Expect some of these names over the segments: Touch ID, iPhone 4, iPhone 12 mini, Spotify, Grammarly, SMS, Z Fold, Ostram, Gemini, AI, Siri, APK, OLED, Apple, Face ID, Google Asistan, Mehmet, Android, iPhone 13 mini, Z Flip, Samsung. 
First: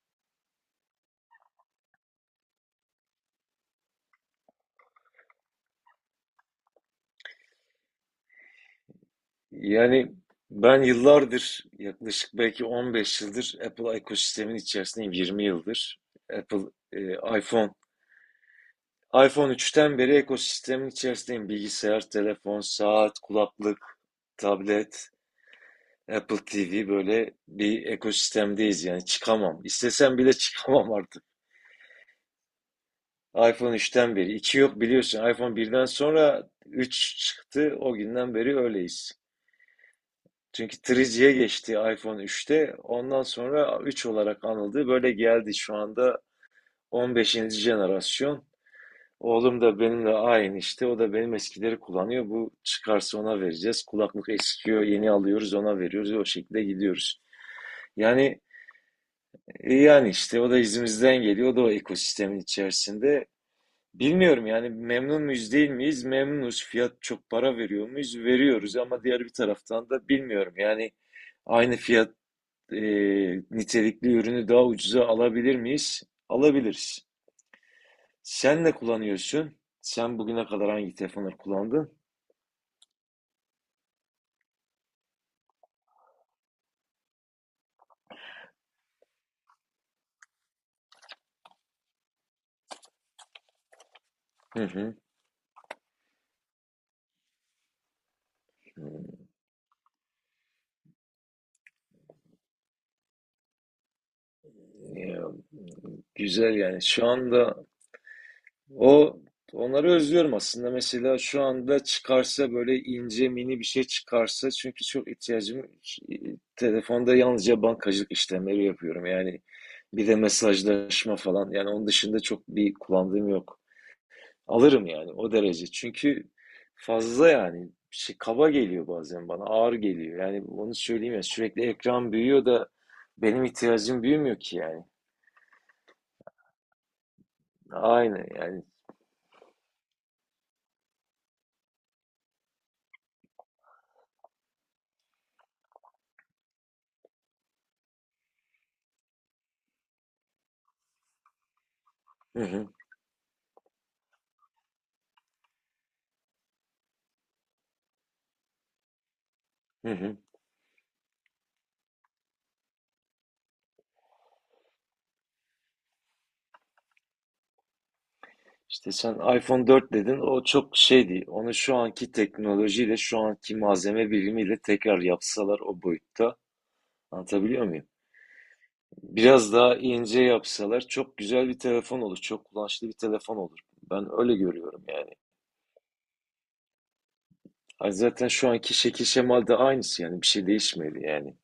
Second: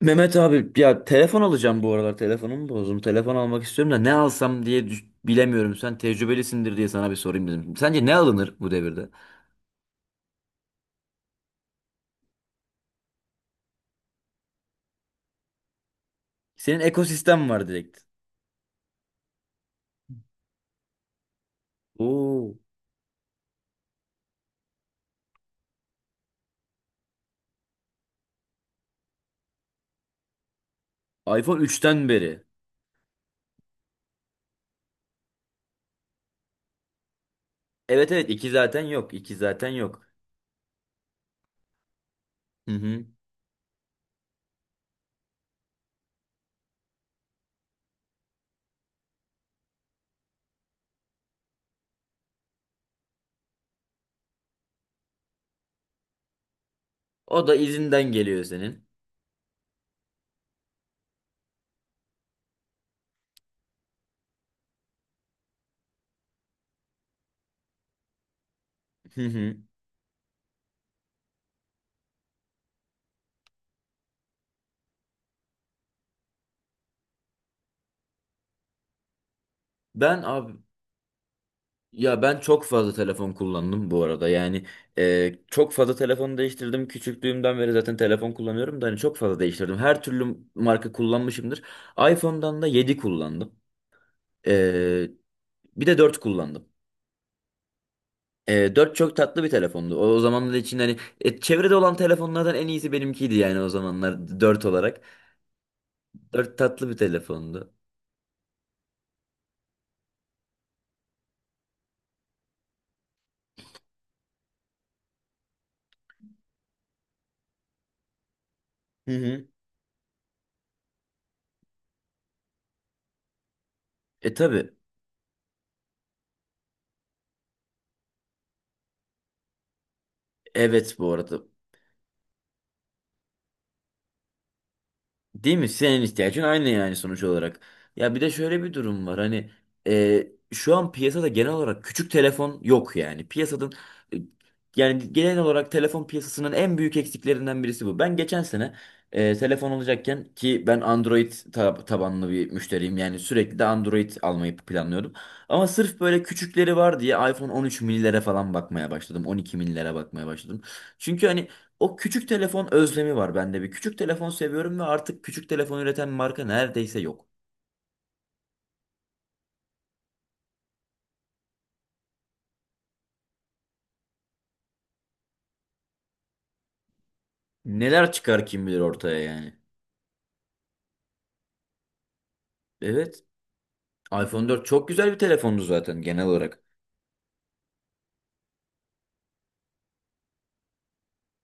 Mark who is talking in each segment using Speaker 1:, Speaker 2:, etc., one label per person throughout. Speaker 1: Mehmet abi, ya telefon alacağım bu aralar, telefonumu bozdum. Telefon almak istiyorum da ne alsam diye bilemiyorum. Sen tecrübelisindir diye sana bir sorayım dedim. Sence ne alınır bu devirde?
Speaker 2: Yani ben yıllardır yaklaşık belki 15 yıldır Apple ekosistemin içerisindeyim 20 yıldır. Apple
Speaker 1: Senin
Speaker 2: e,
Speaker 1: ekosistem var
Speaker 2: iPhone
Speaker 1: direkt.
Speaker 2: iPhone 3'ten beri ekosistemin içerisindeyim. Bilgisayar,
Speaker 1: Oo.
Speaker 2: telefon, saat, kulaklık, tablet, Apple TV böyle bir ekosistemdeyiz yani çıkamam. İstesem bile çıkamam artık.
Speaker 1: iPhone 3'ten beri.
Speaker 2: iPhone 3'ten beri. İki yok biliyorsun. iPhone 1'den sonra 3 çıktı. O
Speaker 1: Evet evet,
Speaker 2: günden
Speaker 1: 2
Speaker 2: beri
Speaker 1: zaten
Speaker 2: öyleyiz.
Speaker 1: yok. İki zaten yok.
Speaker 2: Çünkü 3G'ye geçti iPhone
Speaker 1: Hı
Speaker 2: 3'te.
Speaker 1: hı.
Speaker 2: Ondan sonra 3 olarak anıldı. Böyle geldi şu anda 15. jenerasyon. Oğlum da benimle aynı işte. O da benim eskileri kullanıyor. Bu çıkarsa ona vereceğiz. Kulaklık eskiyor, yeni alıyoruz, ona veriyoruz. O şekilde gidiyoruz.
Speaker 1: O da izinden
Speaker 2: Yani
Speaker 1: geliyor senin.
Speaker 2: yani işte o da izimizden geliyor. O da o ekosistemin içerisinde. Bilmiyorum yani memnun muyuz değil miyiz? Memnunuz. Fiyat çok para veriyor muyuz? Veriyoruz ama
Speaker 1: Hı
Speaker 2: diğer bir
Speaker 1: hı.
Speaker 2: taraftan da bilmiyorum. Yani aynı fiyat e, nitelikli ürünü daha ucuza alabilir miyiz? Alabiliriz. Sen ne kullanıyorsun? Sen
Speaker 1: Ben
Speaker 2: bugüne
Speaker 1: abi.
Speaker 2: kadar hangi telefonları kullandın?
Speaker 1: Ya ben çok fazla telefon kullandım bu arada. Yani çok fazla telefon değiştirdim. Küçüklüğümden beri zaten telefon kullanıyorum da hani çok fazla değiştirdim. Her türlü marka kullanmışımdır. iPhone'dan da 7 kullandım.
Speaker 2: Hı hı.
Speaker 1: E, bir de dört kullandım. 4 çok tatlı bir telefondu. O zamanlar için hani çevrede olan telefonlardan en iyisi benimkiydi yani o zamanlar dört olarak.
Speaker 2: Ya, güzel
Speaker 1: Dört
Speaker 2: yani.
Speaker 1: tatlı bir
Speaker 2: Şu anda
Speaker 1: telefondu.
Speaker 2: o onları özlüyorum aslında. Mesela şu anda çıkarsa böyle ince mini bir şey çıkarsa çünkü çok ihtiyacım telefonda yalnızca bankacılık işlemleri yapıyorum.
Speaker 1: Hı
Speaker 2: Yani
Speaker 1: hı.
Speaker 2: bir de mesajlaşma falan. Yani onun dışında çok bir kullandığım yok.
Speaker 1: E tabii.
Speaker 2: Alırım yani o derece. Çünkü fazla yani şey, kaba geliyor bazen bana, ağır geliyor. Yani onu
Speaker 1: Evet bu
Speaker 2: söyleyeyim ya
Speaker 1: arada.
Speaker 2: sürekli ekran büyüyor da benim ihtiyacım büyümüyor ki yani.
Speaker 1: Değil mi? Senin ihtiyacın aynı yani sonuç olarak. Ya bir
Speaker 2: Aynen
Speaker 1: de şöyle
Speaker 2: yani.
Speaker 1: bir durum var. Hani e, şu an piyasada genel olarak küçük telefon yok yani. Piyasanın e, yani genel olarak telefon piyasasının en büyük eksiklerinden birisi bu. Ben geçen sene telefon alacakken ki ben Android tabanlı
Speaker 2: Hı
Speaker 1: bir
Speaker 2: hı,
Speaker 1: müşteriyim. Yani sürekli de Android almayı planlıyordum. Ama sırf böyle küçükleri var diye iPhone 13 minilere falan bakmaya başladım. 12
Speaker 2: hı
Speaker 1: minilere
Speaker 2: hı.
Speaker 1: bakmaya başladım. Çünkü hani o küçük telefon özlemi var bende bir. Küçük telefon seviyorum ve artık küçük telefon üreten marka neredeyse yok.
Speaker 2: İşte sen iPhone 4 dedin o çok şeydi. Onu şu anki teknolojiyle şu anki malzeme bilimiyle tekrar yapsalar o boyutta anlatabiliyor muyum?
Speaker 1: Neler çıkar kim bilir ortaya
Speaker 2: Biraz
Speaker 1: yani.
Speaker 2: daha ince yapsalar çok güzel bir telefon olur. Çok kullanışlı bir
Speaker 1: Evet,
Speaker 2: telefon olur. Ben öyle
Speaker 1: iPhone 4
Speaker 2: görüyorum
Speaker 1: çok güzel
Speaker 2: yani.
Speaker 1: bir telefondu zaten genel olarak.
Speaker 2: Ay zaten şu anki şekil şemalde aynısı yani bir şey değişmedi yani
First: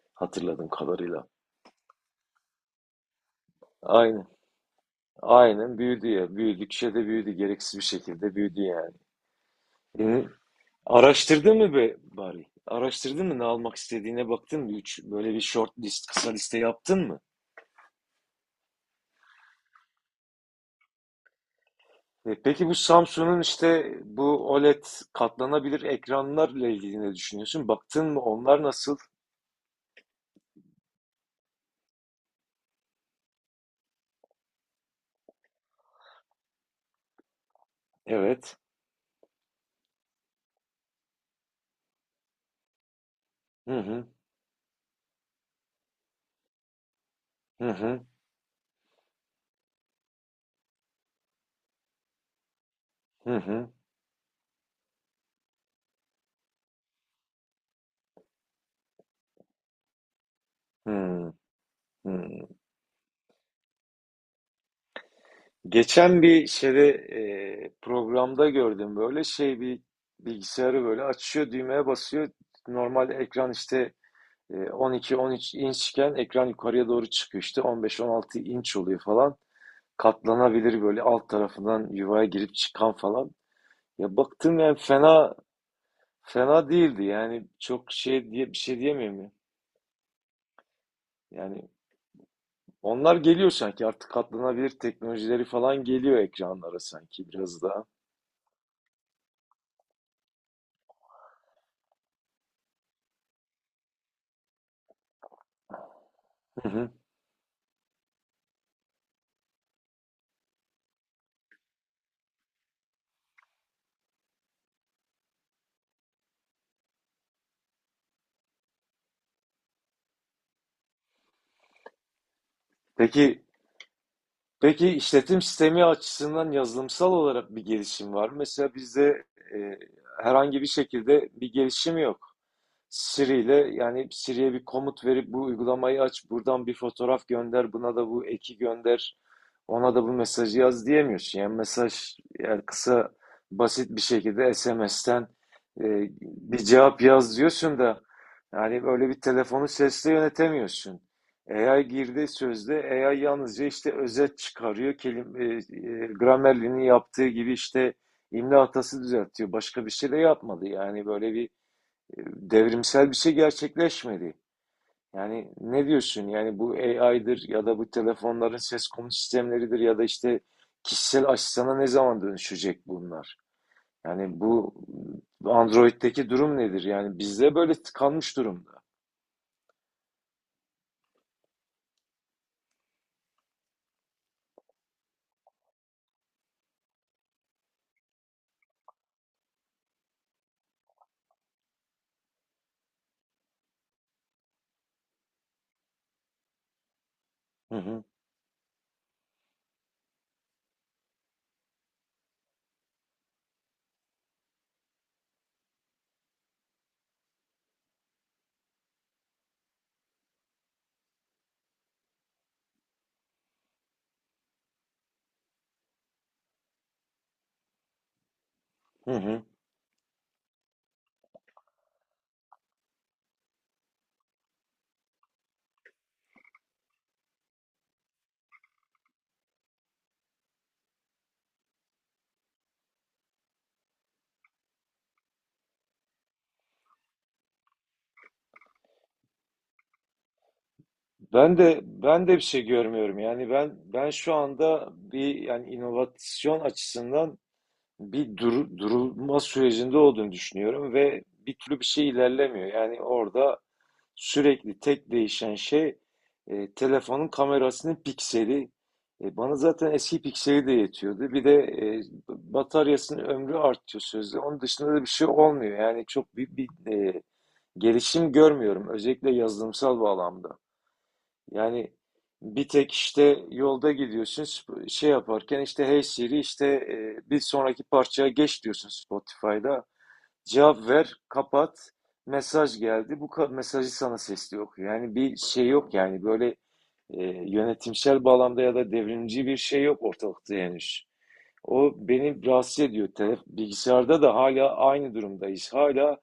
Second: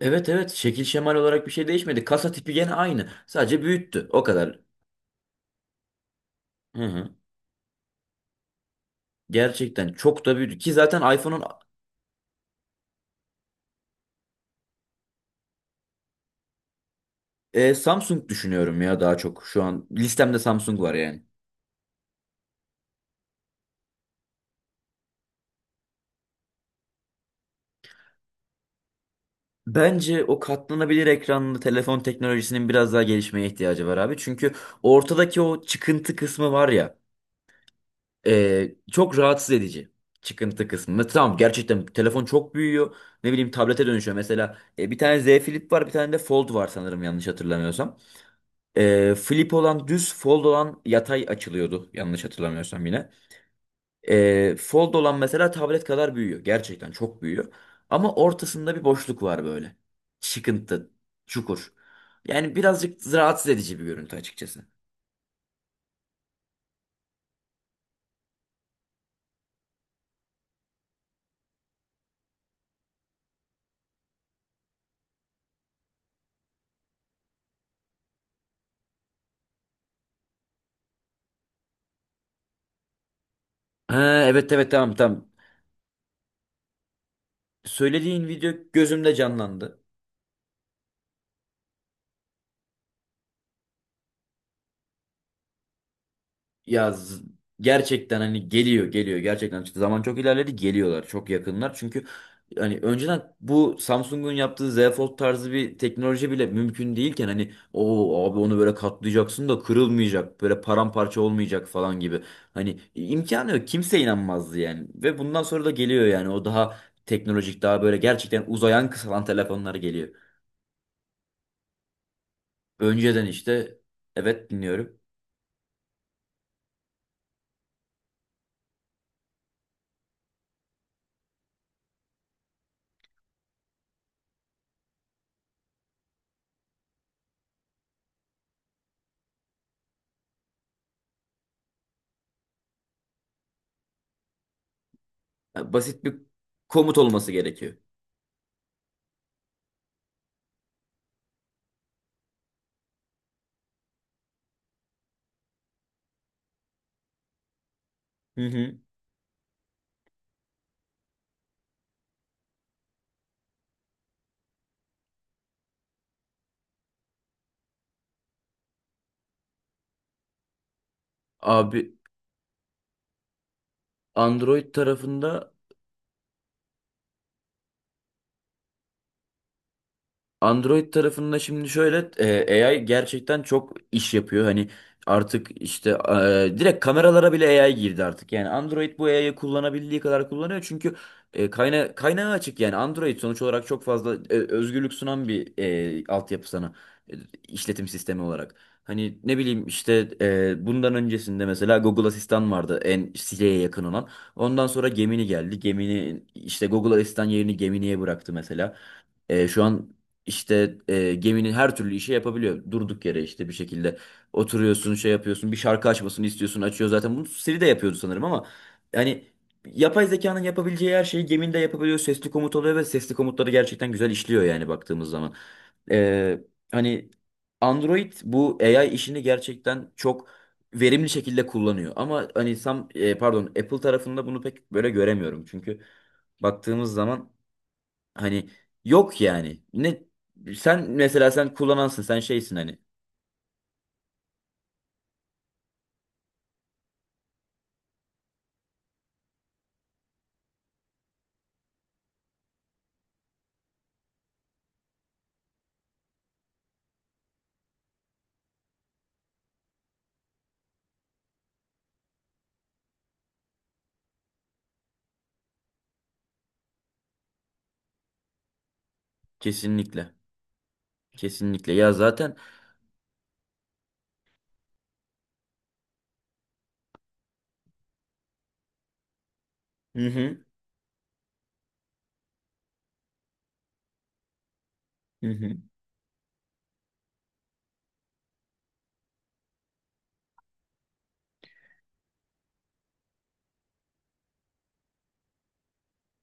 Speaker 1: Evet evet,
Speaker 2: hatırladığım
Speaker 1: şekil şemal
Speaker 2: kadarıyla.
Speaker 1: olarak bir şey değişmedi. Kasa tipi gene aynı. Sadece büyüttü. O
Speaker 2: Aynen.
Speaker 1: kadar.
Speaker 2: Aynen büyüdü ya.
Speaker 1: Hı
Speaker 2: Büyüdükçe de
Speaker 1: hı.
Speaker 2: büyüdü. Gereksiz bir şekilde büyüdü yani.
Speaker 1: Gerçekten çok
Speaker 2: Hı.
Speaker 1: da büyüdü. Ki zaten iPhone'un.
Speaker 2: Araştırdın mı be bari? Araştırdın mı ne almak istediğine baktın mı? Üç, böyle bir short list, kısa liste yaptın mı?
Speaker 1: Samsung düşünüyorum ya daha çok şu an. Listemde Samsung var yani.
Speaker 2: Peki bu Samsung'un işte bu OLED katlanabilir ekranlarla ilgili ne düşünüyorsun? Baktın mı onlar nasıl?
Speaker 1: Bence o katlanabilir ekranlı telefon teknolojisinin biraz daha gelişmeye ihtiyacı var abi. Çünkü ortadaki o çıkıntı kısmı var ya,
Speaker 2: Evet.
Speaker 1: çok rahatsız edici. Çıkıntı kısmı. Mesela tamam, gerçekten telefon çok büyüyor. Ne bileyim,
Speaker 2: Hı
Speaker 1: tablete
Speaker 2: hı.
Speaker 1: dönüşüyor. Mesela bir tane Z Flip var, bir tane de Fold var sanırım, yanlış
Speaker 2: Hı
Speaker 1: hatırlamıyorsam.
Speaker 2: hı.
Speaker 1: Flip olan düz, Fold olan yatay açılıyordu, yanlış hatırlamıyorsam yine.
Speaker 2: Hı hı.
Speaker 1: Fold olan mesela tablet kadar büyüyor. Gerçekten çok büyüyor. Ama ortasında bir boşluk var böyle. Çıkıntı,
Speaker 2: Hı
Speaker 1: çukur.
Speaker 2: hı.
Speaker 1: Yani birazcık rahatsız edici bir görüntü açıkçası.
Speaker 2: Geçen bir şeyde programda gördüm böyle şey bir bilgisayarı böyle açıyor düğmeye basıyor. Normal ekran işte 12-13 inçken ekran yukarıya doğru çıkıyor işte 15-16 inç oluyor falan. Katlanabilir böyle alt tarafından yuvaya girip çıkan falan. Ya
Speaker 1: Ha, evet
Speaker 2: baktım
Speaker 1: evet,
Speaker 2: yani
Speaker 1: tamam tamam.
Speaker 2: fena fena değildi yani çok
Speaker 1: Söylediğin
Speaker 2: şey diye
Speaker 1: video
Speaker 2: bir şey
Speaker 1: gözümde
Speaker 2: diyemiyorum ya.
Speaker 1: canlandı.
Speaker 2: Yani onlar geliyor sanki artık katlanabilir teknolojileri falan geliyor ekranlara
Speaker 1: Ya z-
Speaker 2: sanki biraz daha.
Speaker 1: gerçekten hani geliyor geliyor, gerçekten çıktı. Zaman çok ilerledi, geliyorlar çok yakınlar. Çünkü hani önceden bu Samsung'un yaptığı Z Fold tarzı bir teknoloji bile
Speaker 2: Hı hı.
Speaker 1: mümkün değilken, hani o abi onu böyle katlayacaksın da kırılmayacak, böyle paramparça olmayacak falan gibi. Hani imkanı yok, kimse inanmazdı yani, ve bundan sonra da geliyor yani, o daha teknolojik, daha böyle gerçekten uzayan kısalan telefonlar geliyor. Önceden
Speaker 2: Peki
Speaker 1: işte. Evet,
Speaker 2: Peki
Speaker 1: dinliyorum.
Speaker 2: işletim sistemi açısından yazılımsal olarak bir gelişim var mı? Mesela bizde e, herhangi bir şekilde bir gelişim yok. Siri ile yani Siri'ye bir komut verip bu uygulamayı aç, buradan bir fotoğraf gönder, buna da bu eki gönder, ona da bu mesajı yaz diyemiyorsun. Yani mesaj yani kısa basit bir şekilde SMS'ten
Speaker 1: Basit bir
Speaker 2: bir
Speaker 1: komut
Speaker 2: cevap
Speaker 1: olması
Speaker 2: yaz
Speaker 1: gerekiyor.
Speaker 2: diyorsun da yani böyle bir telefonu sesle yönetemiyorsun. AI girdi sözde AI yalnızca işte özet çıkarıyor. Grammarly'nin yaptığı gibi işte
Speaker 1: Hı
Speaker 2: imla
Speaker 1: hı.
Speaker 2: hatası düzeltiyor. Başka bir şey de yapmadı. Yani böyle bir devrimsel bir şey gerçekleşmedi. Yani ne diyorsun? Yani bu AI'dır ya da bu telefonların ses komut sistemleridir ya da işte kişisel asistana ne
Speaker 1: Abi,
Speaker 2: zaman dönüşecek bunlar? Yani
Speaker 1: Android
Speaker 2: bu
Speaker 1: tarafında.
Speaker 2: Android'deki durum nedir? Yani bizde böyle tıkanmış durumda.
Speaker 1: Android tarafında şimdi şöyle AI gerçekten çok iş yapıyor. Hani artık işte direkt kameralara bile AI girdi artık. Yani Android bu AI'yı kullanabildiği kadar kullanıyor. Çünkü kaynağı açık yani Android sonuç olarak çok fazla özgürlük sunan bir altyapı sana e,
Speaker 2: Hı
Speaker 1: işletim
Speaker 2: hı,
Speaker 1: sistemi olarak. Hani ne bileyim işte bundan öncesinde mesela Google Asistan vardı, en Siri'ye yakın olan. Ondan sonra Gemini geldi. Gemini işte Google Asistan yerini Gemini'ye bıraktı mesela. Şu an işte geminin her türlü işi yapabiliyor. Durduk yere işte bir şekilde oturuyorsun, şey yapıyorsun, bir şarkı açmasını istiyorsun, açıyor zaten. Bunu Siri de yapıyordu sanırım ama
Speaker 2: hı
Speaker 1: yani
Speaker 2: hı.
Speaker 1: yapay zekanın yapabileceği her şeyi geminde yapabiliyor. Sesli komut oluyor ve sesli komutları gerçekten güzel işliyor yani baktığımız zaman. E, hani Android bu AI işini gerçekten çok verimli şekilde kullanıyor. Ama hani pardon, Apple tarafında bunu pek böyle göremiyorum. Çünkü baktığımız zaman, hani yok yani. Sen mesela sen
Speaker 2: Ben de
Speaker 1: kullanansın, sen
Speaker 2: ben de bir
Speaker 1: şeysin
Speaker 2: şey
Speaker 1: hani.
Speaker 2: görmüyorum. Yani ben şu anda bir yani inovasyon açısından bir durulma sürecinde olduğunu düşünüyorum ve bir türlü bir şey ilerlemiyor. Yani orada sürekli tek değişen şey telefonun kamerasının pikseli. Bana zaten eski pikseli de yetiyordu. Bir de bataryasının ömrü artıyor sözde. Onun dışında da bir şey olmuyor. Yani çok büyük bir gelişim görmüyorum. Özellikle yazılımsal
Speaker 1: Kesinlikle.
Speaker 2: bağlamda.
Speaker 1: Kesinlikle. Ya
Speaker 2: Yani
Speaker 1: zaten.
Speaker 2: bir tek işte yolda gidiyorsun şey yaparken işte Hey Siri işte bir sonraki parçaya geç diyorsun Spotify'da.
Speaker 1: Hı hı.
Speaker 2: Cevap ver, kapat. Mesaj geldi. Bu mesajı sana sesli okuyor. Yani
Speaker 1: Hı
Speaker 2: bir
Speaker 1: hı.
Speaker 2: şey yok yani böyle yönetimsel bağlamda ya da devrimci bir şey yok ortalıkta henüz. O beni rahatsız ediyor. Bilgisayarda da hala aynı durumdayız. Hala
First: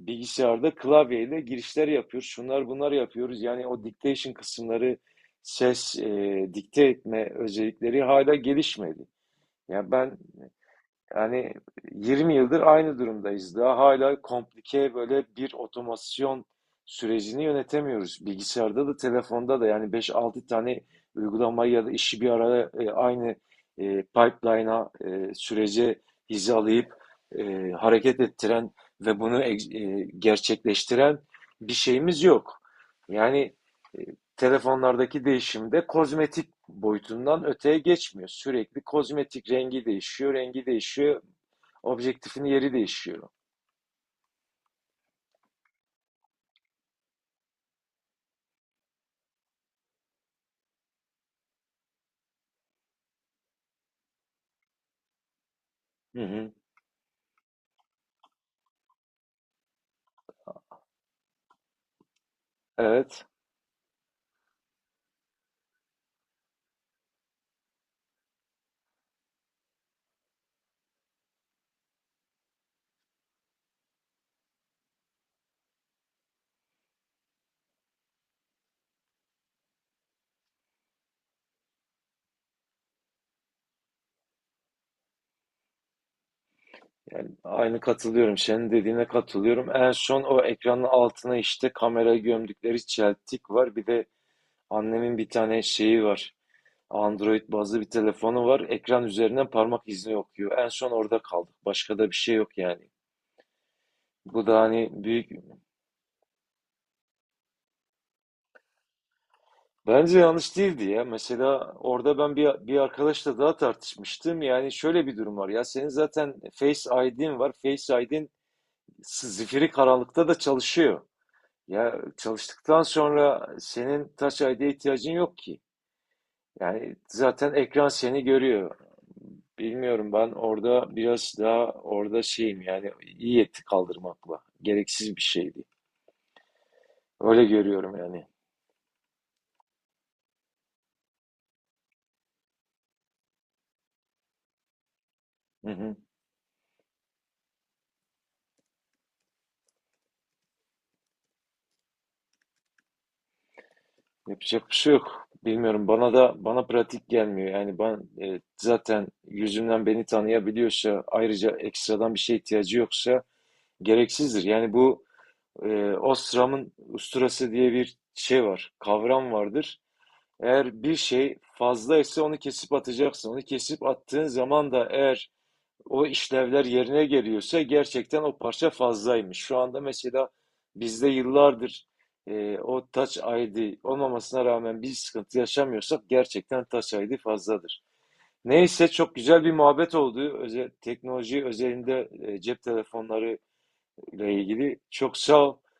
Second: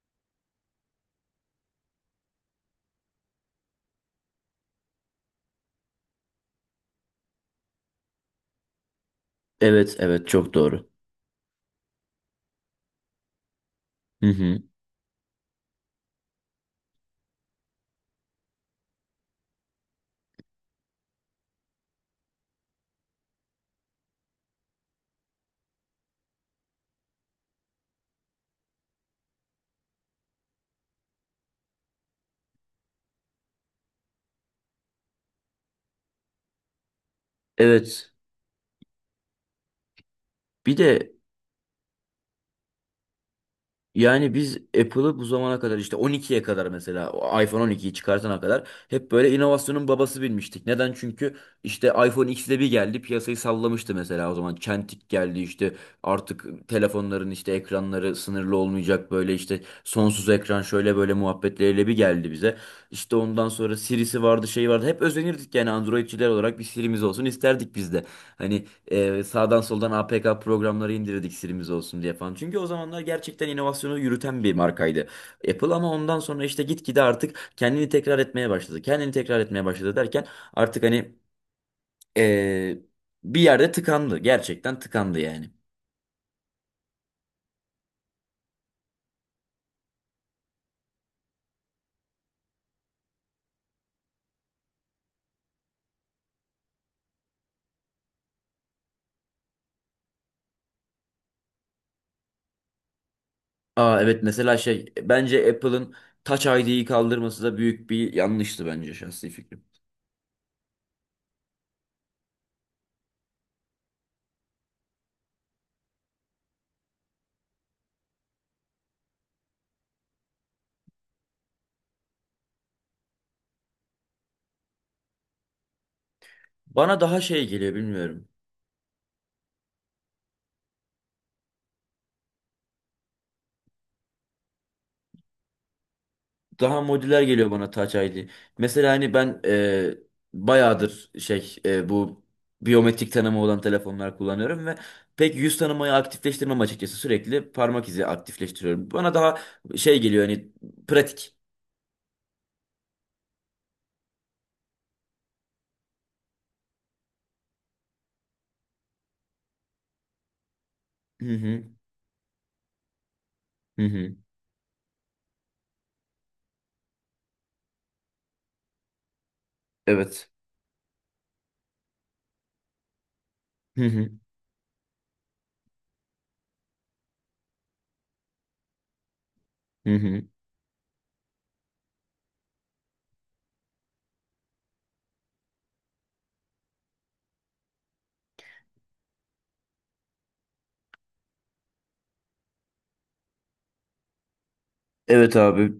Speaker 2: bilgisayarda klavyeyle girişler yapıyoruz. Şunlar bunlar yapıyoruz. Yani o dictation kısımları, ses, dikte etme özellikleri hala gelişmedi. Yani
Speaker 1: Evet
Speaker 2: ben
Speaker 1: evet, çok doğru.
Speaker 2: yani 20 yıldır aynı durumdayız. Daha hala
Speaker 1: Hı hı.
Speaker 2: komplike böyle bir otomasyon sürecini yönetemiyoruz. Bilgisayarda da telefonda da yani 5-6 tane uygulamayı ya da işi bir araya aynı pipeline'a sürece hizalayıp hareket ettiren ve bunu gerçekleştiren bir şeyimiz yok. Yani e, telefonlardaki değişimde kozmetik boyutundan öteye
Speaker 1: Evet.
Speaker 2: geçmiyor. Sürekli kozmetik rengi değişiyor, rengi
Speaker 1: Bir de.
Speaker 2: değişiyor, objektifin yeri değişiyor.
Speaker 1: Yani biz Apple'ı bu zamana kadar işte 12'ye kadar, mesela o iPhone 12'yi çıkartana kadar hep böyle inovasyonun babası bilmiştik. Neden? Çünkü işte iPhone X'de bir geldi, piyasayı sallamıştı mesela o zaman. Çentik geldi işte,
Speaker 2: Hı hı.
Speaker 1: artık telefonların işte ekranları sınırlı olmayacak, böyle işte sonsuz ekran, şöyle böyle muhabbetleriyle bir geldi bize. İşte
Speaker 2: Evet,
Speaker 1: ondan sonra Siri'si vardı, şey vardı, hep özenirdik yani, Androidçiler olarak bir Siri'miz olsun isterdik biz de. Hani sağdan soldan APK programları indirdik, silimiz olsun diye falan. Çünkü o zamanlar gerçekten inovasyonu yürüten bir markaydı. Apple, ama ondan sonra işte gitgide artık kendini tekrar etmeye başladı. Kendini tekrar etmeye başladı derken, artık hani ee, bir yerde tıkandı. Gerçekten tıkandı yani.
Speaker 2: yani aynı katılıyorum. Senin dediğine katılıyorum. En son o ekranın altına işte kamera gömdükleri çeltik var. Bir de annemin bir tane şeyi var. Android bazlı bir telefonu var. Ekran üzerinden parmak izni okuyor. En son orada kaldık. Başka da bir şey yok yani.
Speaker 1: Aa evet,
Speaker 2: Bu
Speaker 1: mesela
Speaker 2: da
Speaker 1: şey,
Speaker 2: hani büyük
Speaker 1: bence Apple'ın Touch ID'yi kaldırması da büyük bir yanlıştı, bence şahsi fikrim.
Speaker 2: Bence yanlış değildi ya. Mesela orada ben bir arkadaşla daha tartışmıştım. Yani şöyle bir durum var ya. Senin zaten Face ID'in var. Face ID'in zifiri karanlıkta da çalışıyor. Ya çalıştıktan sonra senin Touch ID'ye ihtiyacın yok ki. Yani
Speaker 1: Bana daha şey
Speaker 2: zaten
Speaker 1: geliyor,
Speaker 2: ekran seni
Speaker 1: bilmiyorum.
Speaker 2: görüyor. Bilmiyorum ben orada biraz daha orada şeyim yani iyi etti kaldırmakla. Gereksiz bir şeydi.
Speaker 1: Daha modüler
Speaker 2: Öyle
Speaker 1: geliyor bana Touch
Speaker 2: görüyorum yani.
Speaker 1: ID. Mesela hani ben bayağıdır şey bu biyometrik tanıma olan telefonlar kullanıyorum ve pek yüz
Speaker 2: Hı
Speaker 1: tanımayı
Speaker 2: hı.
Speaker 1: aktifleştirmem açıkçası. Sürekli parmak izi aktifleştiriyorum. Bana daha şey geliyor hani, pratik.
Speaker 2: Yapacak bir şey yok. Bilmiyorum bana pratik gelmiyor. Yani ben zaten yüzümden beni tanıyabiliyorsa
Speaker 1: Hı
Speaker 2: ayrıca
Speaker 1: hı.
Speaker 2: ekstradan bir şeye ihtiyacı yoksa
Speaker 1: Hı hı.
Speaker 2: gereksizdir. Yani bu Ostram'ın usturası diye bir şey var, kavram vardır.
Speaker 1: Evet.
Speaker 2: Eğer bir şey fazlaysa onu kesip atacaksın. Onu kesip
Speaker 1: Hı hı.
Speaker 2: attığın zaman da eğer o işlevler yerine geliyorsa gerçekten o parça fazlaymış. Şu anda
Speaker 1: Hı hı.
Speaker 2: mesela bizde yıllardır o Touch ID olmamasına rağmen bir sıkıntı yaşamıyorsak gerçekten Touch ID fazladır. Neyse çok güzel bir muhabbet oldu. Özel, teknoloji özelinde cep telefonları ile ilgili. Çok
Speaker 1: Evet
Speaker 2: sağ ol.
Speaker 1: abi.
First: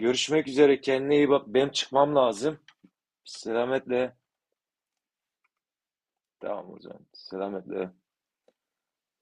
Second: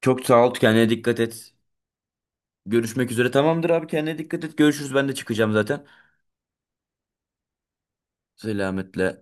Speaker 1: Çok sağ ol,
Speaker 2: üzere.
Speaker 1: kendine
Speaker 2: Kendine
Speaker 1: dikkat
Speaker 2: iyi bak.
Speaker 1: et.
Speaker 2: Benim çıkmam lazım.
Speaker 1: Görüşmek üzere. Tamamdır abi,
Speaker 2: Selametle.
Speaker 1: kendine dikkat et. Görüşürüz. Ben de çıkacağım zaten.
Speaker 2: Tamam hocam. Selametle.
Speaker 1: Selametle.